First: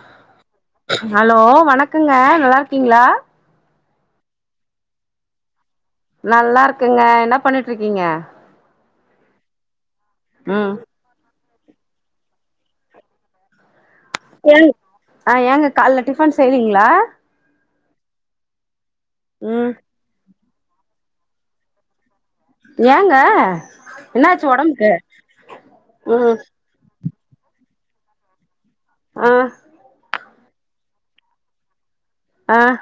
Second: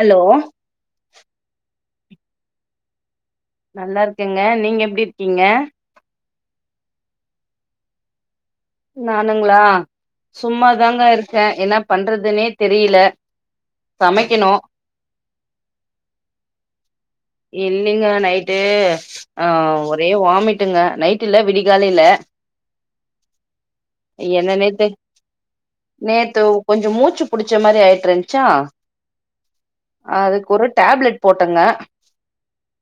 hello hello வணக் க்குங்க நல்லா இருக்கீங்களா நல்லா இருக்கங்க நீங்க எப்டி இருக்கீங்க நல்லா இருக்கங்க என்ன பண்ணிட்டுருக்கீங்க நானுங்களா சும்மாதாங்க இருக் அ என்னா பண்றதுனே தெரியல சமைக்கணு எங் ஆஹ் ஏங்க கால்ல டிஃபன் செய்றீங்களா இன்னிங்க நைட்டு ம் ஆஹ் ஒரே வாமிட் ங்க நைட் இல்ல விடிக்காலல ஏங்க என்னாச்சு என்ன நேத்து ஒடம்புக்கு ம் நேத்து கொஞ்சம் மூச்சு புடிச்ச மாரி ஆயிட்டிருச்சா ஆஹ் அதுக்கு ஒரு டேப்லெட் போட்டங்க ஆஹ்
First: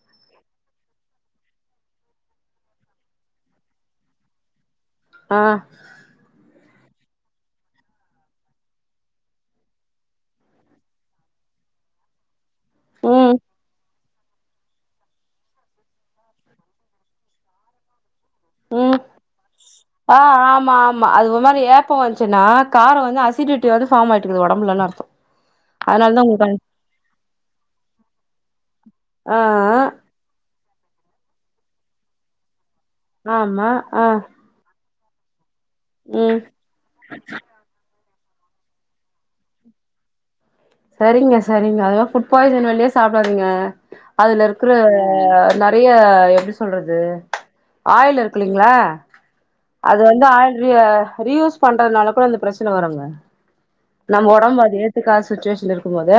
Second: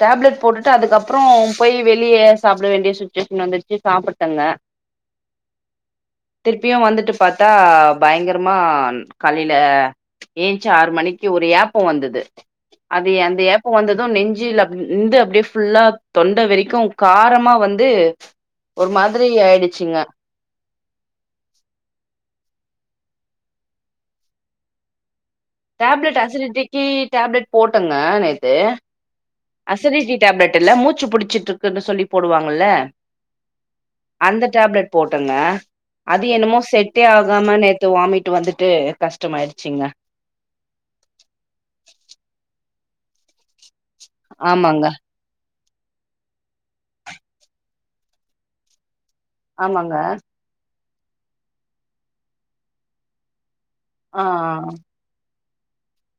டேப்லெட் போட்டுட்டு அதுக்கப்புற போய் வெளியே சாப்பிட வேண்டிய சுச்சுவேஷன் வந்துருச்சு சாப்பட்டேங்க ஆஹ் திருப்பியு வந்துட்டு பாத்தா பயங்கரமா காலையில ஏஞ்ச்சி ஆறு மணிக்கு ஒரு ஏப்ப வந்தது அதே ம் அந்த ஏப்ப வந்த நெஞ்சில் அ நந்து அப்டியே ஃபுல்லா தொண்டை வரைக்கு காரமா வந்து ஒரு மாதிரி ஆயிடுச் ஆஹ் ஆமா ஆமா அது மாரி ஏப்போ வந்துச்சுன்னா கார வந்து அஸ் சி டிட்டு வந்து பார்ம்ஆய்ட்ருக்கு உடம்புலல்லனு அர்த்த டேப்லெட் அசிடிட்டி டேப்லெட் போட்டங்க நேத்து ஆ ஆ அசிரட்டி டேப்லெட் [unintelligible] மூச்சு புடிச்சிட்ருக்குனு சொல்லி போடுவாங்கல்ல ஆமா ஆஹ் அந்த டேப்லெட் போட்டங்க அது என்னமோ செட்டே ஆகாம நேத்து வாமிட் விட்டு வந்துட்டு கஷ்டமாய்டுச்சிங்க சரிங்க சரிங்க அதுல புட் பாய்சன் வெளிய சாப்டாதீங்க அதுல இருக்ற ஆமாங்க நெறைய எப்டி சொல்றது ஆயில் இருக்லீங்ளா ஆமாங்க அது வந்து ஆயில்ரீய ரீயூஸ் பண்றனால கூட அந்த பிரச்சன வருங்க ஆ நம்ம ஒடம்பு அது ஏத்துக்காசு ச்சுவேஷன்ல இருக்கு போது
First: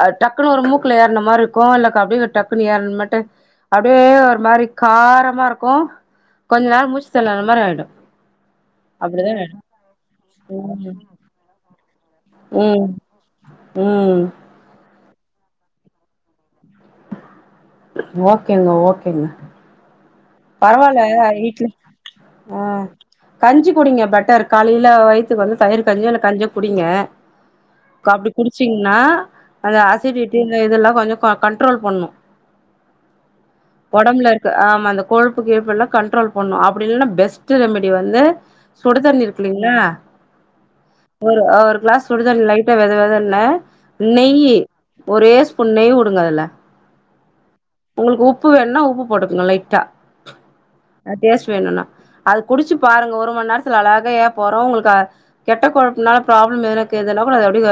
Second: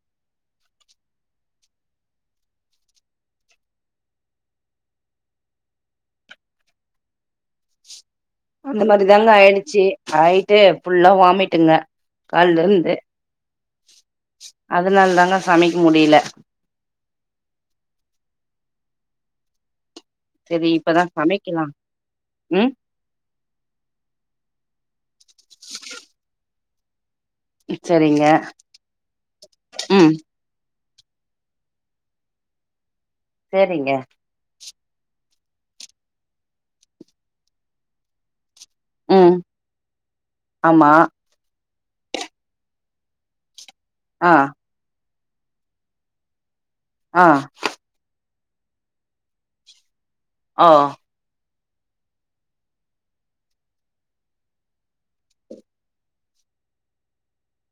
அ டக்குன்னு ஒரு மூக்குல ஏறுன மாரி இருக்கு இல்ல அப்டியே டக்குன்னு ஏறணு மட்டு அப்டியே ஒரு மாரி காரமா இருக்கு கொஞ்சோ நேறோ மூச்சு தெனரல் மாரி ஆய்டு அந்த மாதிரி தாங்க ஆய்டுச்சு ஆயிட்டு ம் ஃபுல்லா வாமிட்டுங்க ம் கால்லருந்து ம் அதுனால்தாங் க சமைக் முடில ஓகேங்க ஓகேங்க சரி இப்பதா பரவால்ல வீட்ல சமைக்கலாம் ஆ ம் கஞ்சி குடிங்க பெட்டர் காலைல வைத்துக்கு வந்து தயிர் கஞ்சியோ இல்ல கஞ்சியோ குடிங்க சரிங்க கப்டி குடிச்சீங்னா அந்த ம் அசிடிடி இந்த இதெல்லா கொஞ்சொ க கண்ட்ரோல் பண்ணு சேரிங்க ஒடம்ல இருக்க ஆம் [unintelligible] கொழுப்பு கிழுப்புல்லா கண்ட்ரோல் பண்ணு அப்படி இல்லனா பெஸ்ட்டு ரெமிடி வந்து சுடு தண்ணி ம் இருக்குல்லீங்களா ஆமா ஒரு அவர் கிளாஸ் சுடு தண்ணி லைட்டா வெது வெதுன்னு ஆ நெய்யீ ஒரே ஸ்பூன் நெய் உடுங்க அதுல அ உப்பு வேண்னா உப்பு போட்டுக்குங்க லைட்டா ஆ டேஸ்ட் வேணுன்னா அது குடிச்சு பாருங்க ஒரு மண் நேரத்துல அழக ஏப்போ வரு உங்களுக்கு அ கெட்ட கொழுப்புனால ப்ராப்ளம் இருக்குதுனா அப்டிக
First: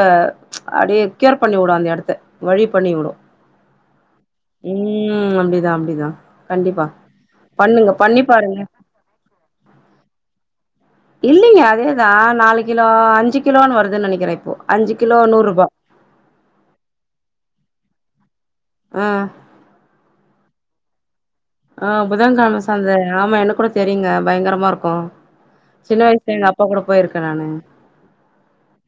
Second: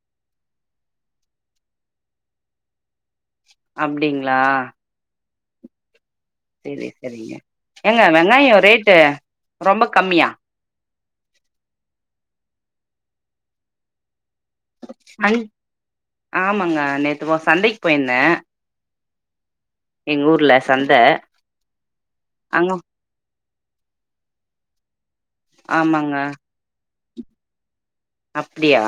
அப்டியே கியூர் பண்ணீயூடு அந்த எடத்த வழி பண்ணியூடு அப்டிங் ளா ம் அப்டிதா அப்டிதா கண்டிப்பா செரி செரிங்க பண்ணுங்க ஏங்க பண்ணி வெங்காயோ பாருங்க ரேட்டு ரொம்ப கம்மியா இல்லிங்க அதேதா நாலு கிலோ அஞ்சு கிலோன்னு வருதுன்னு நெனைக்கிறே இப்போ அஞ்சு கிலோ அஞ் நூறுபா ஆமாங்க நேத்து ஒ சந்தைக்கி போய்ர்ந்த ஆ எங் ஊர்ல சந்த ஆ புதன்கெழம அங்க சந்த ஆமா எனக் கூட தெரியுங்க பயங்கரமா இருக்கு சின்ன ஆமாங்க வயஸ்ல எங்க அப்பா கூட போய்ருக்க நானு அப்டியா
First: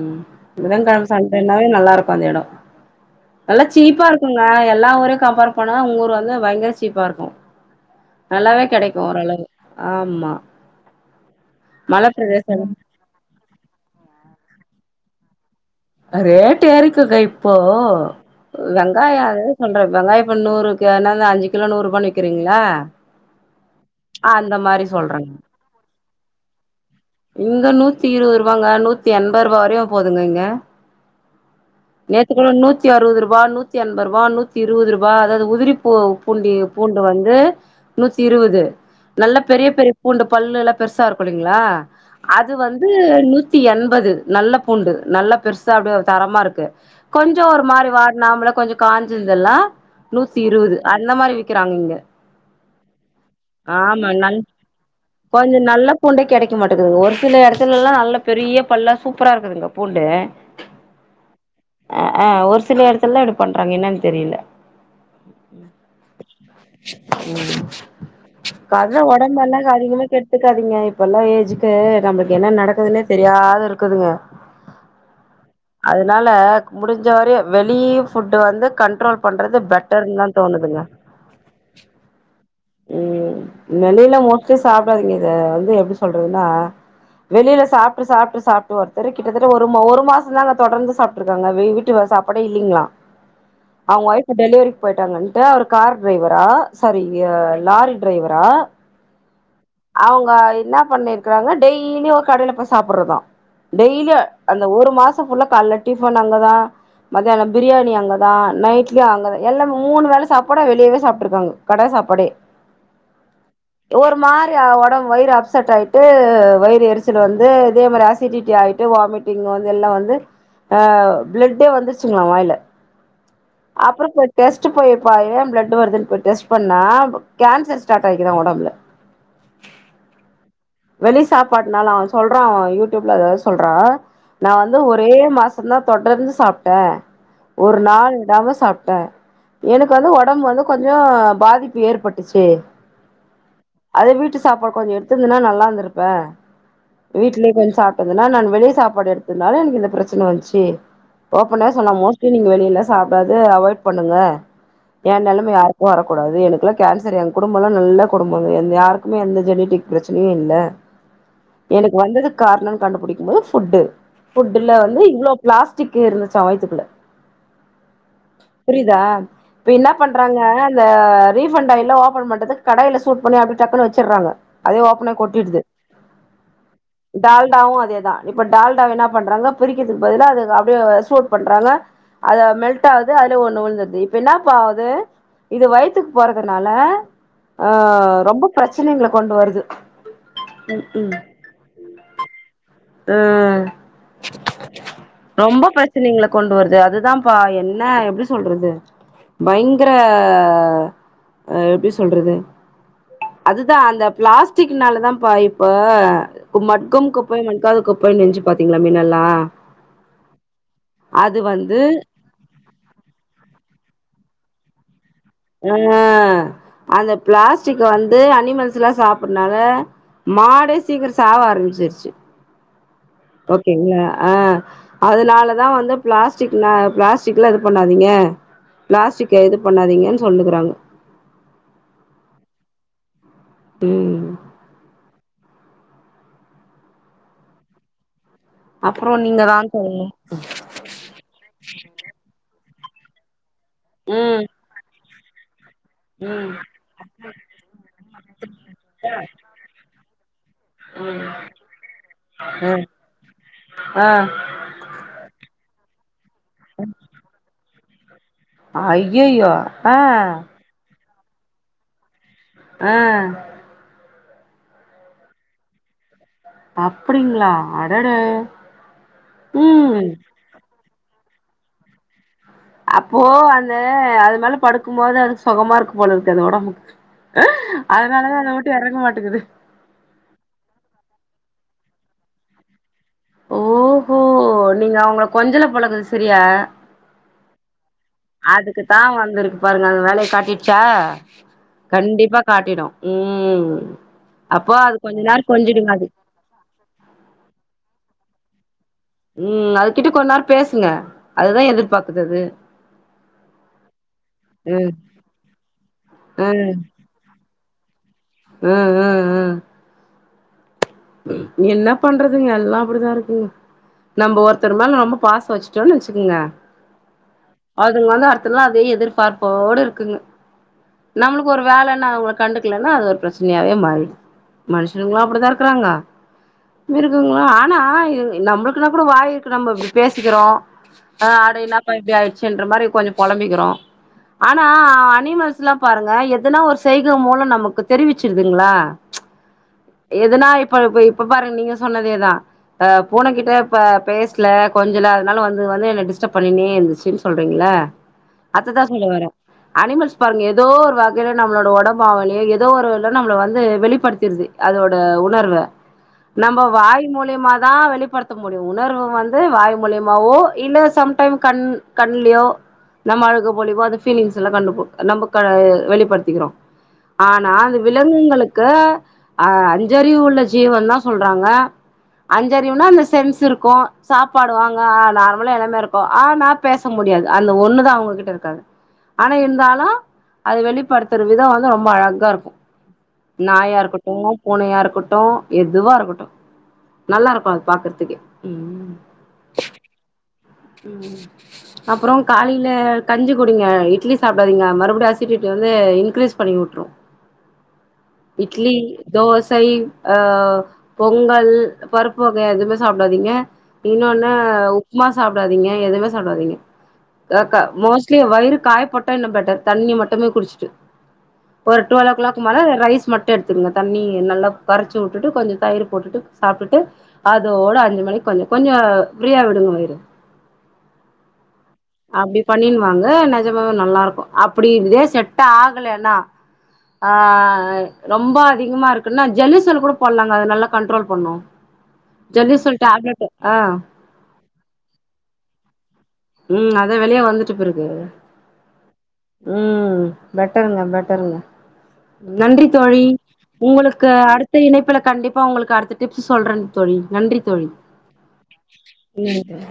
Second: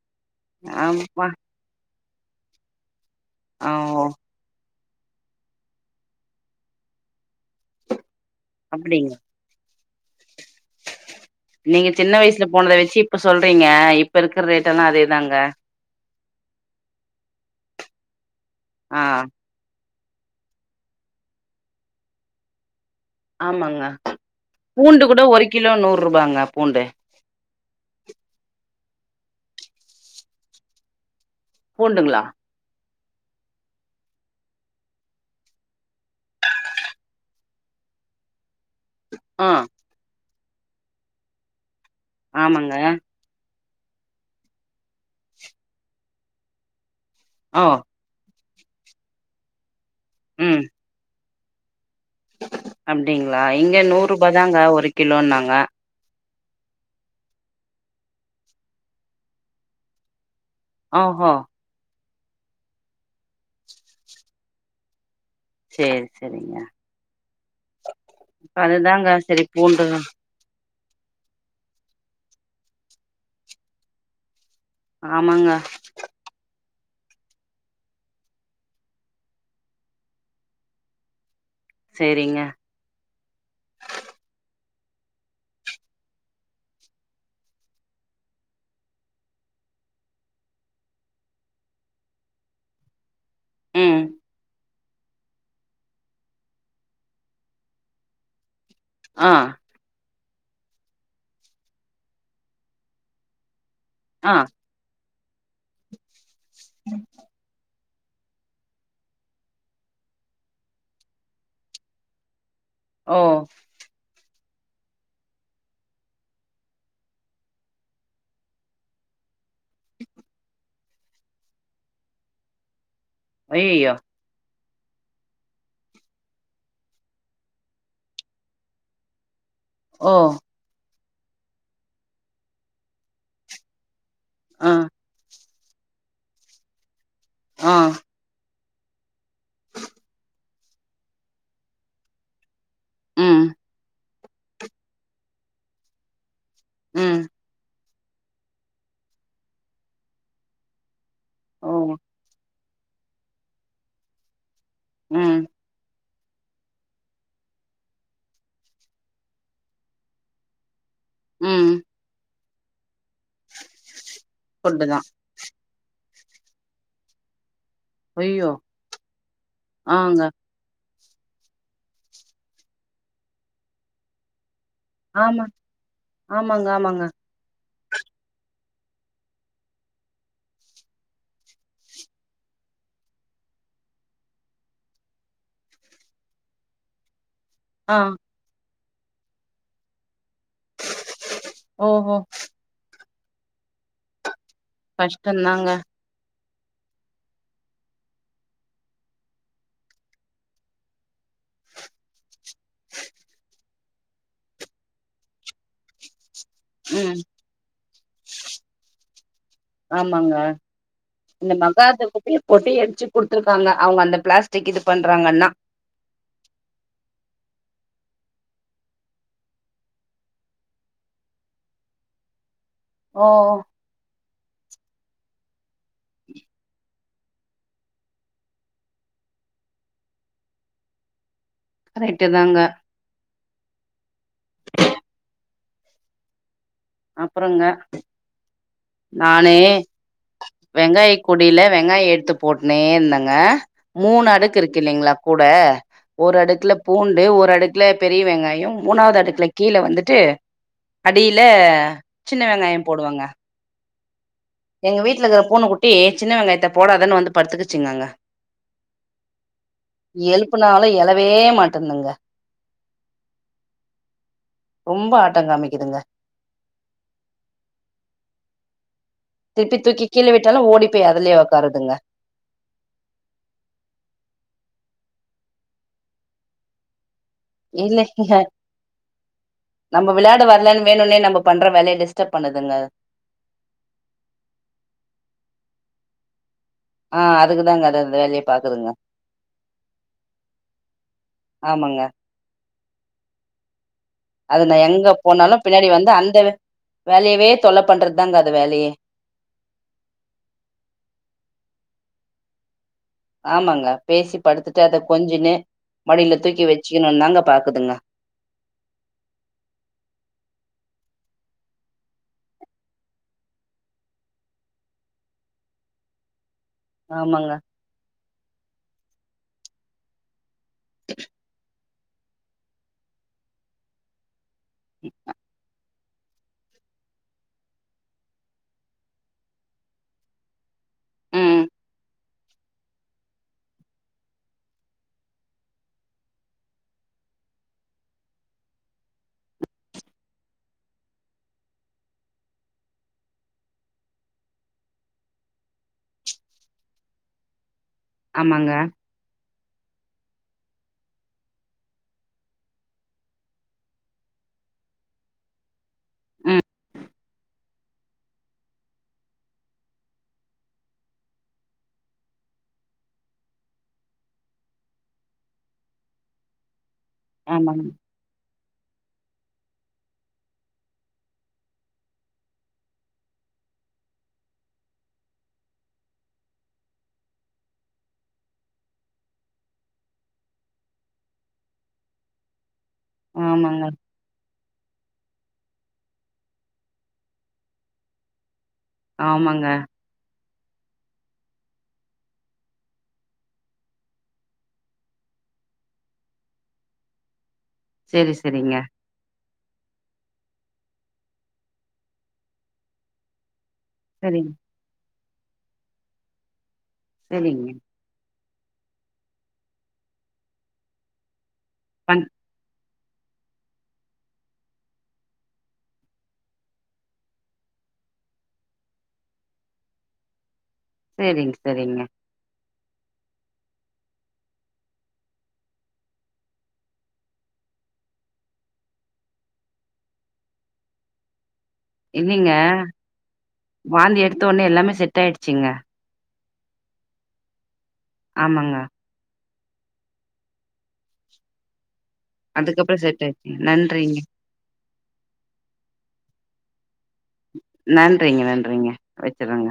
ம் புதன் கெழம ஆமா சந்தனாவே நல்லாருக் கு அந்த எடோ நல்லா ஆ சீப்பா ஓ இருக்குங்க எல் ல்லா ஊரையு கம்பேர் பண்ணாதா உங்கூரு வந்து பயங்கர சீப்பாருக்கு நல்லாவே கெடைக்கு அப்டிங்க ஓரளவு ஆம்மா நீங்க சின்ன வயசுல போனத வெச்சி இப்ப சொல்றீங்க இப்பருக் க்கர் ரேட்டெல்லா அதேதாங்க அ ரேட்டு ஏறிக்குங்க இப்போ ஆ வெங்காயோ அதேத சொல்றே வெங்காய இப்ப நூறுக்கு என்னது அஞ்சு கிலோ நூறுபான் விக்கிறீங்ளா ஆமாங்க பூண்டு கூட சொல்றேங்க ஒரு கிலோ நூ ருபாங்க பூண்டு இங்க நூத்தி இருவது ருவாங்க நூத்தி என்பது ரூபா வரையுமே போதுங்க இங்க பூண்டுங்களா நேத்திக்கெல்லா நூத் த்தி அறுவதுருபா நூத்தி என்பருபா நூத்தி இருவதுருபா அதாவது உதிரி பூ பூண்டி பூண்டு வந்து நூத்தி இருவுது நல்ல ஆ பெரிய பெரிய பூண்ட பல்லு எல்லா பெருசா இருக்குல்லிங்ளா அது ஆமாங்க வந்து நூத் த்தி எண்பது நல்ல பூண்டு நல்ல பெருசா அப்டே தரமா இருக்கு கொஞ்சோ ஒரு ஓ மாரி வாட்னாம்ப்ல கொஞ்சோ காஞ்சிந்தெல்லா நூத்தி இருவுது அந்த மாரி வி கிறாங் இங்க அப்டிங்ளா இங்க ஆமா நூறுபா நல் தாங்க ஒரு கிலோன்னாங்க நிக்க மாட்டேக்குதுங்க ஒரு சில இடத்துயிலல்லா நல்ல பெரிய பல்லா சூப்பரா இருக்குதுங்க பூண்டு அ ஹோ அ ஆ ஒரு சில எடத்துல்தா இப்டி பண்றாங்க என்னான் தெரியில சேரி செரிங்க ம் [unintelligible] சரி ஒடம்பல்ல பூண்டு அதிகமா கெட்த்துக்காதீங்க இப்பல்லா ஏஜ் ல நம்பக்கு என்னா நடக்குதுன்னே தெரியாது இருக்குதுங்க ஆமாங்க அதுனால முடிஞ்ச வர வெளியி ஃபுட்டு் வந்து கண்ட்ரோல் பண்றது பெட்டரு தான் தோணுதுங்க சேரிங்க ம் நெலைல மொத்திஷ் சாப்டாதீங்க இத வந்து எப்படி சொல் [unintelligible] வெளியில சாப்ட்டு சாப்ட்டு சாப்ட்டு ஒருத்தர் கிட்டத்தட்ட ஒர் ஒரு மாசம் தான் தொடர்ந்து சாப்ட்டு இருக்காங்க வீட்டு சாப்பாடே இல்லைங்களா ம் அவங் ஒஃப் டெலிவரி போயிட்டாங்கன்ட்டு அவர் கார் டிரைவரா சாரி லாரி டிரைவரா ஆ அவோங்க என்ன பண்ணிருக்குறாங்க டெய்லி ஒரு கடைல போய் சாப்புர்றதா டெய்லி ஆ அந்த ஒரு மாசம் இப்ப ஃபுல்லா கால்ல டிஃபன் அங்கதான் மத்தியானம் பிரியாணி அங் அங்கதான் நைட்லையு அங்கதான் எல்லா மூணு வேலை சாப்பாடயும் வெளியேவே சாப்ட்டு இருக்காங்க கடை சாப்பாடே ஓ ஒரு மாரி ஆவு ஒடம் வயிறு அப் சட்டாயிட்டு வயிறு எரிச்சல் வந்து இதே மாரி அசிடிட்டிடாயிட்டு வாமிட்டிங் வந்து எல்லாம் வந்து பிளட்டே வந்துச்சுங்கள வாயில அய்யய்யோ அப்புறப்போய் டெஸ்ட் [unintelligible] ஏன் பிளட் வருதுன்னு போய் டெஸ்ட் பண்ணா கேன்ஸர் ஸ்டாட் ஆயிக்குதா ஒடம்ல ஓ வெளி சாப்பாட்னால அவ சொல்றா யூடியூப்ல [unintelligible] சொல்றா நான் ஆ வந்து ஒரே மாசம் ஃபுல்லா தொடர்ந்து சாப்ட்டே ஆ ஒரு நாள் விடாம சாப்ட் ட எனக்கு வந்து ஒடம்பு வந்து கொஞ்சோ பாதிப்பு ஏற்பட்டுச்சு ம் அதே வீட்டு சாப்பாடு கொஞ்ச எடுத் திருந்துனா நல்லா இருந்திருப்பே ம் வீட்லியே கொஞ் சாப் எதுனா நான் வெளிய சாப்பாடு எடுத்துனால எனுக்கு இந்த பிரச்சன வஞ்ச்சி ஓ ஓப்பனாவே சொன்னா மோஸ்ட்லி நீங்க வெளில சாப்டாது அவாய்ட் பண்ணுங்க ஏ ம் நெலம யாருக்கூ வரக் கூடாது எனக்குல்லா கேன்சர் எங் குடும்பல்லா நல்ல குடும்பங்க யாருக்குமே எந்த ஜெனிடிக் பிரச்சினியு இல்ல ம் எனக் வந்ததுக் கார்ணோன் கண்டுபுடி போது ஃபுட்டு ஃபுட்டுல ஃபுட்டுதா வந்து இவ்ளோ பிளாஸ்டிக் கே இருந்துச்சா வய்த்துக்குள்ள ஐயோ புரியுதா இப்ப என்னா ஆங்க பண்றாங்க அ ரீஃபண்டாயில்லா ஓப்பன் பண்டதுக் கடாயில சூட் பண்ணி அப்டி டக்குனு வெச்சர்றாங்க அதே ஓப்பனாய் ஆமா கொட்டிடுது ஆமாங்க ஆமாங்க டால்டாவு அ தேதா இப்ப டால்டாவே என்னா பண்றாங்கோ பிரிக்கிர்துக்கு பதிலா அதது அப்டியோவு சூட் பண்றாங்கே அது மெல்ட்டாவுது அதுலொயூ ஒன்னு உழ்ந்துர்து இப்ப என்னாபா ஆவுது இது வயித்துக் போறதர்னாலே ஆ ரொம்ப ஃப்ரெஷ் சினைங்கள கொண்டு வரு து ம் ம் ஓஹோ ம் ரொம்போ கஷ்டந்தாங்க பிரச்னிங்ளா கொண்டு வர்தே அதுதாபா என்னே எப்டி சொல்றது பயிங்கிரே ஆ எப்டி சொல்றது அதுதா அந்த பிளாஸ்டிக்னாலேதாபா இப்போ கு மட்க்கும் ம் குப்பைங்கள் அதுக் போயி நெஞ்சு பாத்தீங்ளாமே நல்லா ஆமாங்கே இந்த வந்து மக்காதேத் குப்பையே போட்டு எரிச்சு குடுத்திருக்காங்கே அவுங்கே அந்த பிளாஸ் டிக் இது பண் உனொன்னூ அந்த பிளாஸ் சிக்கே வந்து அணிமல்ஸ்லா சாப்புட்னாலே மாடு சீக்கிரோ சாவ ஆரமிச்சிர்ச்சு ஓ ஓகேங்க அ அதனாலதா வந்து பிளாஸ்டிக்னா பிளாஸ் சிக்ளர் பண்ணாதீங்க பிளாஸ்டிக் இது பண்ணாதீங்கன்னு சொல்னுருக்காங்க கரெக்ட்டு தாங்க ம் அப்புறங்க அப்புறோ நீங்க நானு தா சொல்ணு வெங்காயக் கூடைல வெங்காய எடுத்து போட் னே இருந்தங்க மூணு ம் அடுக்கு இருக்கு இல்லைங்களா கூட ஒரு ம் அடுக்குல பூண்டு ஒரு அடுக்குல பெரிய வெங்காயொ மூணாவது அடுக்குல கீழ வந்து ட்டு அடில ஹ சின்ன வெங்காயம் போடுவங்க ஆஹ் எங்க வீட்டுலிருக்கற பூனக் குட்டி சின்ன வெங்காயத்த போடாதேன்னு வந்து படுத்து இந்தாங்க அய்யய்யோ ஆஹ் வே மாட்டேந்துங்க ஆஹ் ரொம்ப ஆட்டங்காமிக்குதுங்க அப்டிங்ளா அடடா திருப்பி தூக்கி கீழ விட்டாலு ஓடி ப்போய் அதுலயே உட்க்காருதுங்க அப்போ அந்த அது மேல படுக்கும் போது அது சொகமா இருக்கும் போல இருக்குது ஒடம்புக்கு இல்ல இல்ல அதனாலதா அத விட்டு எறங்க மாட்டேங்குது நம்ம விளையாட வரலேன்னு வேணும்னே நம்ம பண்ற வேலய டிஸ்டர்ப் பண்ணுதுங்க ஓஹோ நீங்க அவங்கள கொஞ்சல போலத சரியா ஆ அதுக்குதாங்க அது அந்த வேலைய பாக்குதுங்க அதுக்குத்தா வந்திருக்கு பாருங்க அது வேலய காட்டிட்டு சா ஆமாங்க ம் அது அப்போ நா எங்க கொஞ்ச நேரோ போனாலு பின்னாடி கொஞ்சிடுங்க அது வந்து அந்த வேலயவே தொல்ல பண்றதுதாங்க வேலயே உம் அதுகிட்ட கொஞ்ச நேரொ பேசுங்க அதுதா எதிர்பாக்குதது ஆமாங்க பேசி படுத்துட்டு அத கொஞ்சின்னு மடியில தூக்கி வெச்சுக்கணுந்தாங்க பாக்குதுங்க உம் உம் உம் என்ன பண்றதுங்க எல்லா அப்டித்தா இருக்குங்க நம்ப ஒருத்தருமேல ரொம்ப பாசொ வெச்சுட்டோன்னு வெச்சுக்குங்க ஆமாங்க அதுங்க வந்து அத்தல்லா அதையே எதிர் பார்ப்போடு இருக்குங்க நம்ளுக்கு ஒரு வேல நா அவங்கள கண்டுக்கலன்னா அது ஒரு பெரச்சனையாவே மாறி மனுஷனுங்கள அப்டிதா இருக்குங்களா ஆனா நம்மளுக்குனா கூட வாயி இருக்கு நம்மப்ப பேசிக்கிறோ அட ம் என்னாப்ப இப்டி ஆயிடுச்சுன்ற மாதிரி கொஞ்சோ புழம்பிக்கிறோ ஆனா அனிமல்ஸ் எல்லா பாருங்க எதுனா ஒரு செய்க மூலோ நமக்கு தெரிவிச்சிருதுங்களா இதுனா இப்ப இ இப்ப பாருங்க நீங்க சொன்னதே தா பூனகிட்ட பேசல கொஞ்சல அதனால வந்து வந்து என்ன டிஸ்டர்ப் பண்னின்னே இருந்துச்சுன்னு சொல்றீங்களா ஆமாங்க அத தா சொல்லவரே அனிமல்ஸ் பாருங்க ஏதோ ஒரு வகையில நம்மளோட உடம்பாளைய ஏதோ ஒரு நம்மள வந்து வெளிப்படுத்திடுது அதோட உணர்வு நம்ம ம் வாய் மூலியமாதா வெளிப்படுத்த முடியு உணர்வு வந்து வாய் மூலியமாவோ இல்ல சம்டைம்ஸ் கண் கண்லியோ நம்ம அழுகு பொலிவோ அது பீலிங்ஸ் எல்லா நம்ம வெளிப்படுத்திடோ ஆனா அது ஆமாங்க விலங்குகளுக்கு ஆஹ் அஞ்ஜறிவு உள்ள ஜீவன் தா சொல்றாங்க அஞ்சறிவுனா அந்த சென்ஸ் இருக்கு சாப்பாடு வாங்கஹ் நார்மலா எல்லாமே இருக்கு ஆனா பேச முடியாது அந்த ஒண்ணுதா அவங்ககிட்ட இருக்காது ஆனா இருந்தாலு அது வெளிப்படுத்துற விதோ வந்து ரொம்ப அழகா இருக்கு நாய் யா ஆமாங்க இருக்கட்டு பூனையா இருக்கட்டு எதுவா இருக்கட்டு நல்லா இருக்கு அத பாக்கறதுக்கு ஆமாங்க உம் அப்றோ காலையில கஞ்சி குடிங்க இட்லி சாப்டாதீங்க மறுபடி அசடிட்டி வந்து இன்கிரீஸ் பண்ணி விட்டுரு செரி இட்லி செரிங்க தோஸ் சை ஆஹ் பொங்கல் பருப்பு வகை எதுமே சாப்டாதீங்க இன்னொன்னு செரிங்க உப்மா சாப்டாதீங்க எதுமே சாப்டாதீங்க கா க செரிங்க மோஸ்ட்லி வயிறு காய போட்டா இன்னு பெட்டர் தண்ணி மட்டுமே குடிச்சுட்டு ஒரு டுவல் ஓ பண் கிளாக் மேல ரைஸ் மட்டு எடுத்துக்கங்க தண்ணி நல்லா கரைச்சு விட்டுட்டு கொஞ்சோ தயிர் போட்டுட்டு சாப்ட்டுட்டு அதோட அஞ்சு மணிக்கு கொஞ்சோ கொஞ்சோ ப்ரீயா விடுங்க வயிறு செரிங்க செரிங்க நிஜமா நல்லா இருக்கு அப்படி இதே செட்ட ஆகலன்னா ஆஹ் ரொம்ப அதிகமா இருக்குன்னா ஜல்லுசல் கூட போடலாங்க அத நல்லா கண்ட்ரோல் பண்ணோ இல்லைங்க ஜல்லுசல் டாப்லெட் ஆஹ் தோணு எல்லாமே செட் ஆயிடுச்சிங்க உம் அத வெளியே வந்துட்டு போயிரு ஆமாங்க உம் பெட்டருங்க பெட்டருங்க நன்றி அதுக்கப்புறம் தோழி செட் ஆயிடுச்சுங்க உங்களுக்கு நன்றிங்க அடுத்த இணைப்புல கண்டிப்பா உங்களுக்கு அடுத்த டிப்ஸ் சொல்றங் தோழி நன்றி தோழி நன்றிங்க நன்றிங்க நன்றி கரெக்ட்டுதாங்க